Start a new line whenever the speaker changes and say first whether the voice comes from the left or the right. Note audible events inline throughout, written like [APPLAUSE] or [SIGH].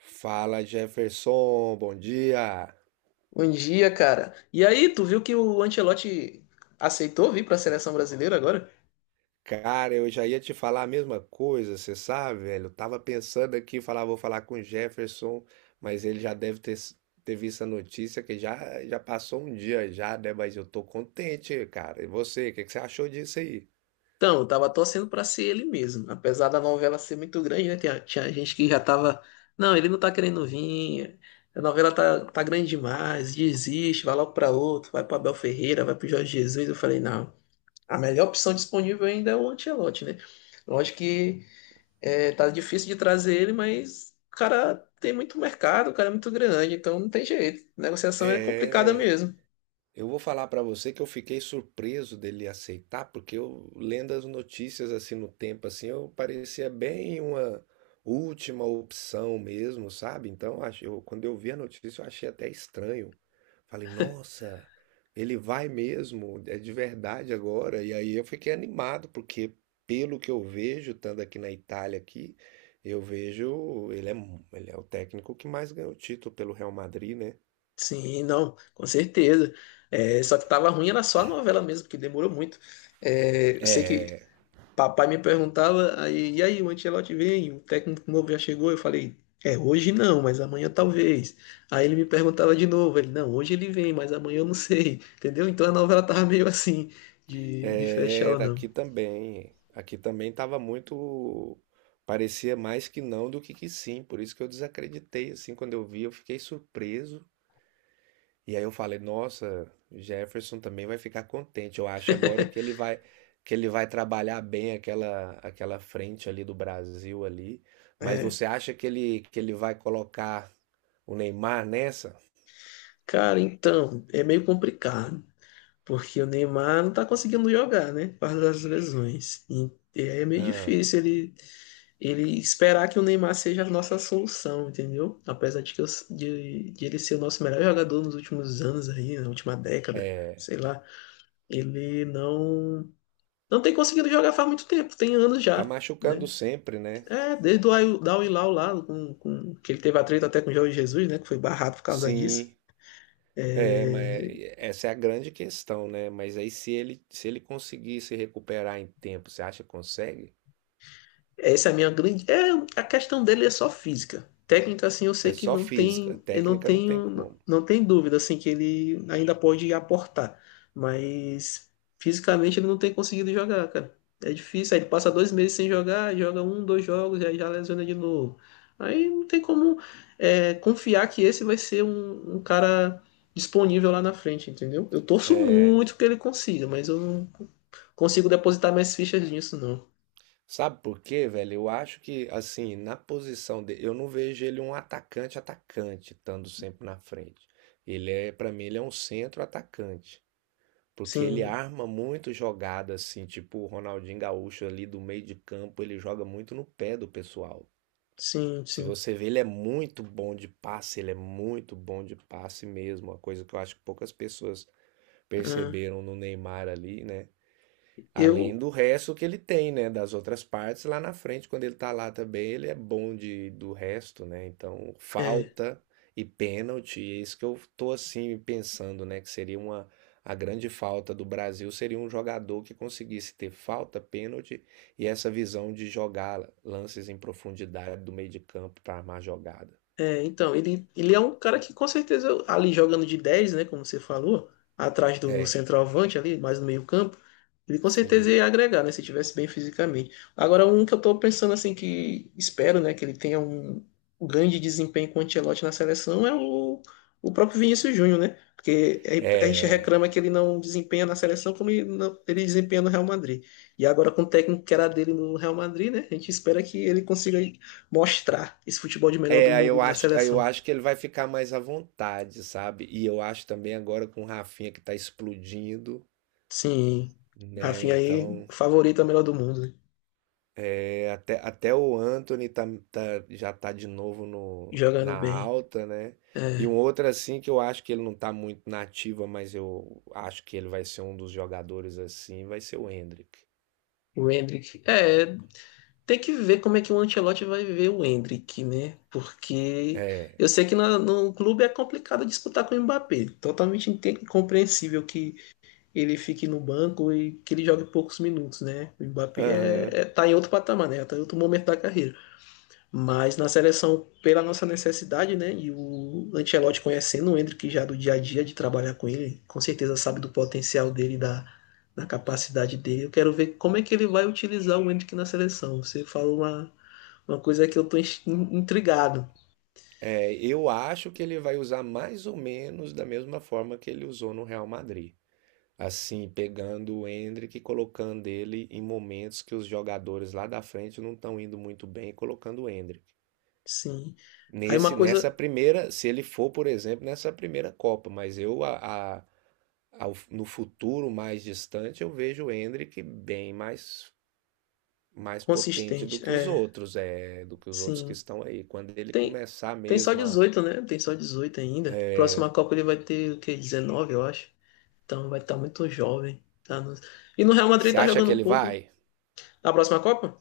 right: Fala Jefferson, bom dia.
left: Bom dia, cara. E aí, tu viu que o Ancelotti aceitou vir para a seleção brasileira agora?
right: Cara, eu já ia te falar a mesma coisa, você sabe, velho? Eu tava pensando aqui, falar, vou falar com o Jefferson, mas ele já deve ter, ter visto a notícia que já passou um dia já, né? Mas eu tô contente, cara. E você, o que que você achou disso aí?
left: Então, eu tava torcendo para ser ele mesmo. Apesar da novela ser muito grande, né? Tinha gente que já tava. Não, ele não tá querendo vir. A novela tá grande demais. Desiste, vai logo para outro. Vai para Abel Ferreira, vai para Jorge Jesus. Eu falei, não. A melhor opção disponível ainda é o Ancelotti, né? Lógico que. É, tá difícil de trazer ele, mas o cara tem muito mercado, o cara é muito grande, então não tem jeito. Negociação é complicada
right: É.
left: mesmo.
right: Eu vou falar pra você que eu fiquei surpreso dele aceitar, porque eu lendo as notícias assim no tempo assim, eu parecia bem uma última opção mesmo, sabe? Então, quando eu vi a notícia, eu achei até estranho. Falei, nossa, ele vai mesmo, é de verdade agora. E aí eu fiquei animado, porque pelo que eu vejo, estando aqui na Itália aqui, eu vejo ele é, ele é o técnico que mais ganhou título pelo Real Madrid, né?
left: Sim, não, com certeza. É, só que tava ruim era só a novela mesmo, porque demorou muito. É, eu sei que
right: É.
left: papai me perguntava, aí, e aí, o Ancelotti vem, o técnico novo já chegou, eu falei, é, hoje não, mas amanhã talvez. Aí ele me perguntava de novo, ele, não, hoje ele vem, mas amanhã eu não sei, entendeu? Então a novela tava meio assim, de fechar ou
right: Era
left: não.
right: aqui também. Aqui também estava muito. Parecia mais que não do que sim. Por isso que eu desacreditei. Assim, quando eu vi, eu fiquei surpreso. E aí eu falei, nossa, Jefferson também vai ficar contente. Eu acho agora que ele vai trabalhar bem aquela frente ali do Brasil ali. Mas você acha que ele vai colocar o Neymar nessa?
left: Cara, então, é meio complicado, porque o Neymar não tá conseguindo jogar, né? Por causa das lesões. E aí é meio
right: Ah,
left: difícil ele, esperar que o Neymar seja a nossa solução, entendeu? Apesar de, que eu- de ele ser o nosso melhor jogador nos últimos anos aí, na última década, sei lá, ele não tem conseguido jogar faz muito tempo, tem anos
right: tá
left: já,
right: machucando
left: né?
right: sempre, né?
left: É, desde da Al Hilal lá, com, que ele teve atrito até com o Jorge Jesus, né? Que foi barrado por causa disso.
right: Sim. É, mas
left: É,
right: essa é a grande questão, né? Mas aí se ele conseguir se recuperar em tempo, você acha que consegue?
left: É, essa é a minha grande. É, a questão dele é só física. Técnica, assim, eu sei
right: É
left: que
right: só
left: não
right: física,
left: tem. Eu não
right: técnica não tem
left: tenho.
right: como.
left: Não tem dúvida, assim, que ele ainda pode aportar. Mas fisicamente ele não tem conseguido jogar, cara. É difícil. Aí ele passa 2 meses sem jogar, joga um, dois jogos, e aí já lesiona de novo. Aí não tem como confiar que esse vai ser um cara disponível lá na frente, entendeu? Eu torço
right: É,
left: muito que ele consiga, mas eu não consigo depositar mais fichas nisso, não.
right: sabe por quê, velho? Eu acho que assim, na posição dele, eu não vejo ele um atacante, estando sempre na frente. Para mim, ele é um centro atacante, porque ele
left: Sim,
right: arma muito jogada assim, tipo o Ronaldinho Gaúcho ali do meio de campo, ele joga muito no pé do pessoal.
left: sim,
right: Se
left: sim.
right: você vê, ele é muito bom de passe mesmo, uma coisa que eu acho que poucas pessoas
left: Ah,
right: perceberam no Neymar ali, né? Além
left: eu.
right: do resto que ele tem, né, das outras partes lá na frente, quando ele tá lá também, ele é bom de, do resto, né? Então,
left: É,
right: falta e pênalti, é isso que eu tô assim pensando, né, que seria uma a grande falta do Brasil seria um jogador que conseguisse ter falta, pênalti e essa visão de jogar lances em profundidade do meio de campo para armar jogada.
left: então, ele é um cara que com certeza ali jogando de dez, né? Como você falou, atrás do centroavante ali, mais no meio-campo, ele com certeza
right: Sim.
left: ia agregar, né? Se tivesse bem fisicamente. Agora, um que eu tô pensando assim, que espero, né, que ele tenha um grande desempenho com o Ancelotti na seleção é o próprio Vinícius Júnior, né? Porque é, a gente
right: É.
left: reclama que ele não desempenha na seleção como ele, não- ele desempenha no Real Madrid. E agora com o técnico que era dele no Real Madrid, né? A gente espera que ele consiga mostrar esse futebol de melhor do mundo na
right: Aí eu
left: seleção.
right: acho que ele vai ficar mais à vontade, sabe? E eu acho também agora com o Rafinha que tá explodindo,
left: Sim,
right: né?
left: Rafinha aí,
right: Então,
left: favorito a melhor do mundo, né?
right: é, até o Anthony tá, já tá de novo no, na
left: Jogando bem.
right: alta, né? E
left: É,
right: um outro assim que eu acho que ele não tá muito na ativa, mas eu acho que ele vai ser um dos jogadores assim, vai ser o Hendrick.
left: o Endrick. É, tem que ver como é que o Ancelotti vai ver o Endrick, né? Porque
right: É,
left: eu sei que no clube é complicado disputar com o Mbappé. Totalmente incompreensível que ele fique no banco e que ele jogue poucos minutos, né? O Mbappé
right: aham.
left: tá em outro patamar, né? Tá em outro momento da carreira. Mas na seleção, pela nossa necessidade, né? E o Ancelotti conhecendo o Endrick já do dia a dia de trabalhar com ele, com certeza sabe do potencial dele, da capacidade dele. Eu quero ver como é que ele vai utilizar o Endrick na seleção. Você falou uma coisa que eu tô intrigado.
right: É, eu acho que ele vai usar mais ou menos da mesma forma que ele usou no Real Madrid. Assim, pegando o Endrick e colocando ele em momentos que os jogadores lá da frente não estão indo muito bem, colocando o Endrick.
left: Sim. Aí uma coisa
right: Se ele for, por exemplo, nessa primeira Copa, mas eu a- ao- no futuro mais distante eu vejo o Endrick bem mais mais potente do
left: consistente.
right: que os
left: É,
right: outros, é, do que os outros que
left: sim.
right: estão aí. Quando ele
left: Tem,
right: começar
left: tem só
right: mesmo a,
left: 18, né? Tem só 18 ainda. Próxima Copa ele vai ter o quê? 19, eu acho. Então vai estar muito jovem. Tá E no Real Madrid
right: você
left: tá
right: acha que
left: jogando um
right: ele
left: pouco, né?
right: vai?
left: Na próxima Copa?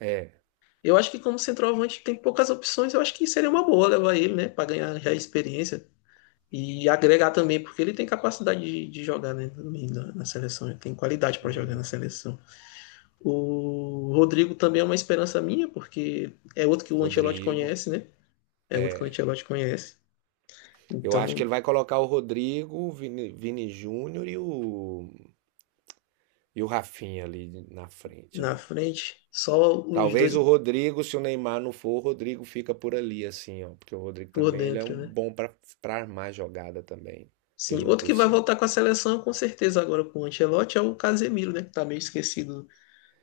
right: É.
left: Eu acho que como centroavante tem poucas opções, eu acho que seria uma boa levar ele, né? Para ganhar já experiência e agregar também, porque ele tem capacidade de jogar, né, também na seleção, ele tem qualidade para jogar na
right: Uhum.
left: seleção. O Rodrigo também é uma esperança minha, porque é outro que o Ancelotti
right: Rodrigo.
left: conhece, né? É outro que o Ancelotti conhece.
right: Eu acho que
left: Então,
right: ele vai colocar o Rodrigo, o Vini Júnior e o Rafinha ali na frente
left: na
right: ali.
left: frente, só os
right: Talvez o
left: dois
right: Rodrigo, se o Neymar não for, o Rodrigo fica por ali assim, ó, porque o Rodrigo
left: por
right: também ele é
left: dentro,
right: um
left: né?
right: bom para armar jogada também
left: Sim,
right: pelo
left: outro
right: pro
left: que vai voltar
right: centro.
left: com a seleção, com certeza, agora com o Ancelotti é o Casemiro, né? Que tá meio esquecido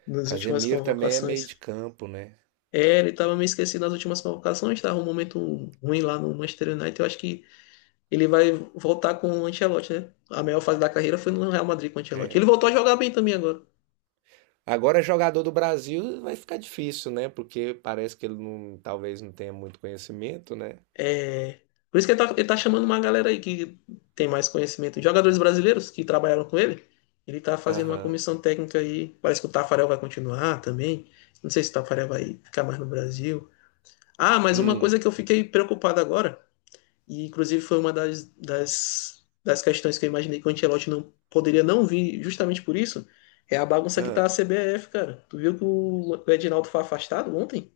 left: nas últimas
right: Casemiro também é meio de
left: convocações.
right: campo, né?
left: É, ele estava meio esquecido nas últimas convocações, estava um momento ruim lá no Manchester United. Eu acho que ele vai voltar com o Ancelotti, né? A melhor fase da carreira foi no Real Madrid com o Ancelotti. Ele
right: É.
left: voltou a jogar bem também agora.
right: Agora jogador do Brasil vai ficar difícil, né? Porque parece que ele não, talvez não tenha muito conhecimento, né?
left: É. Por isso que ele tá chamando uma galera aí que tem mais conhecimento. Jogadores brasileiros que trabalharam com ele. Ele tá fazendo uma
right: Aham.
left: comissão técnica aí. Parece que o Tafarel vai continuar também. Não sei se o Tafarel vai ficar mais no Brasil. Ah, mas uma
right: Hum.
left: coisa que eu fiquei preocupado agora. E, inclusive, foi uma das questões que eu imaginei que o Ancelotti não poderia não vir, justamente por isso. É a bagunça que tá
right: Ah.
left: a CBF, cara. Tu viu que o Edinaldo foi afastado ontem?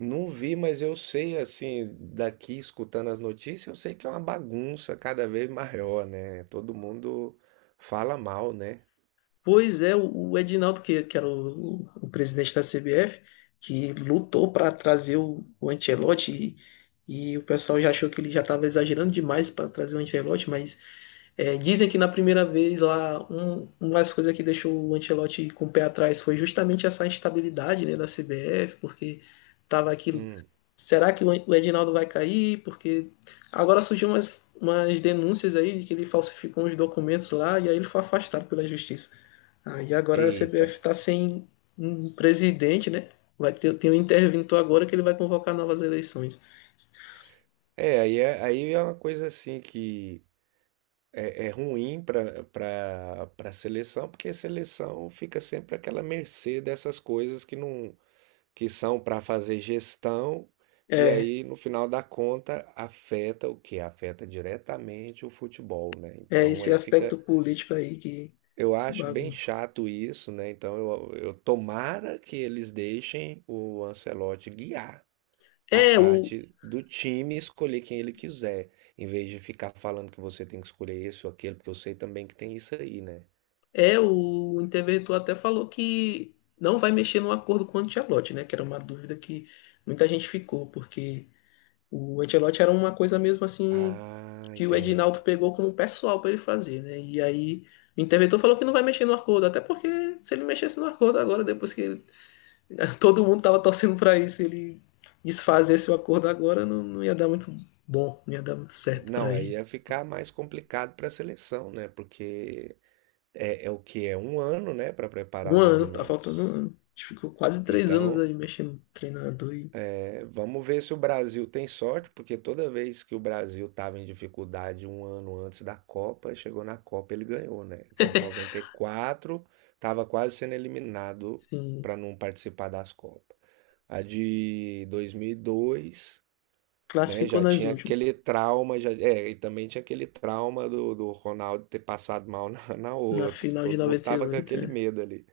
right: Não vi, mas eu sei, assim, daqui escutando as notícias, eu sei que é uma bagunça cada vez maior, né? Todo mundo fala mal, né?
left: Pois é, o Edinaldo, que era o presidente da CBF, que lutou para trazer o Ancelotti e o pessoal já achou que ele já estava exagerando demais para trazer o Ancelotti, mas. É, dizem que na primeira vez lá, uma das coisas que deixou o Ancelotti com o pé atrás foi justamente essa instabilidade, né, da CBF, porque tava aquilo.
right: Hum,
left: Será que o Edinaldo vai cair? Porque agora surgiu umas denúncias aí de que ele falsificou uns documentos lá e aí ele foi afastado pela justiça. Aí agora a
right: eita.
left: CBF está sem um presidente, né? Vai ter, tem um interventor agora que ele vai convocar novas eleições.
right: Aí é uma coisa assim que é, é ruim para seleção, porque a seleção fica sempre àquela mercê dessas coisas que não que são para fazer gestão, e
left: É,
right: aí no final da conta afeta o que? Afeta diretamente o futebol, né?
left: é
right: Então
left: esse
right: aí fica.
left: aspecto político aí que
right: Eu acho bem
left: bagunça.
right: chato isso, né? Então eu tomara que eles deixem o Ancelotti guiar a
left: É, o,
right: parte do time e escolher quem ele quiser, em vez de ficar falando que você tem que escolher esse ou aquele, porque eu sei também que tem isso aí, né?
left: o interventor até falou que não vai mexer no acordo com o Ancelotti, né? Que era uma dúvida que muita gente ficou, porque o Ancelotti era uma coisa mesmo assim
right: Ah,
left: que o Edinaldo
right: entendi.
left: pegou como pessoal para ele fazer, né? E aí o interventor falou que não vai mexer no acordo, até porque se ele mexesse no acordo agora, depois [LAUGHS] todo mundo tava torcendo para isso, ele desfazesse o acordo agora, não, não ia dar muito bom, não ia dar muito certo
right: Não,
left: para
right: aí
left: ele.
right: ia ficar mais complicado para a seleção, né? Porque é, é o que é um ano, né, para
left: Um
right: preparar mais ou
left: ano, tá faltando um
right: menos.
left: ano. A gente ficou quase 3 anos
right: Então
left: aí mexendo no treinador e.
right: é, vamos ver se o Brasil tem sorte, porque toda vez que o Brasil estava em dificuldade um ano antes da Copa, chegou na Copa ele ganhou, né? Que é de 94 estava quase sendo eliminado
left: Sim,
right: para não participar das Copas. A de 2002, né?
left: classificou
right: Já
left: nas
right: tinha
left: últimas,
right: aquele trauma, já, é, e também tinha aquele trauma do, do Ronaldo ter passado mal [LAUGHS] na, na
left: na
right: outra.
left: final de
right: Todo mundo tava com
left: 98,
right: aquele
left: né?
right: medo ali.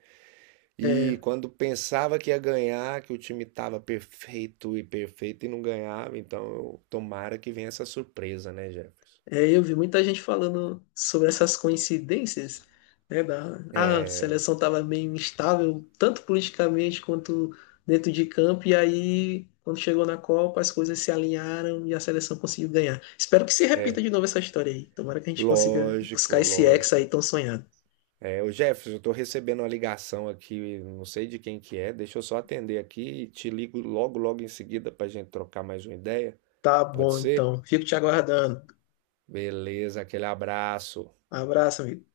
left: É,
right: E
left: é,
right: quando pensava que ia ganhar, que o time estava perfeito e perfeito e não ganhava, então tomara que venha essa surpresa, né, Jefferson?
left: é, eu vi muita gente falando sobre essas coincidências, né, a
right: É,
left: seleção estava meio instável, tanto politicamente quanto dentro de campo, e aí, quando chegou na Copa, as coisas se alinharam e a seleção conseguiu ganhar. Espero que se repita de novo essa história aí. Tomara que a gente consiga buscar
right: lógico,
left: esse ex aí
right: lógico.
left: tão sonhado.
right: É, o Jefferson, eu tô recebendo uma ligação aqui, não sei de quem que é, deixa eu só atender aqui e te ligo logo em seguida pra gente trocar mais uma ideia.
left: Tá
right: Pode
left: bom,
right: ser?
left: então. Fico te aguardando.
right: Beleza, aquele abraço.
left: Abraço, amigo.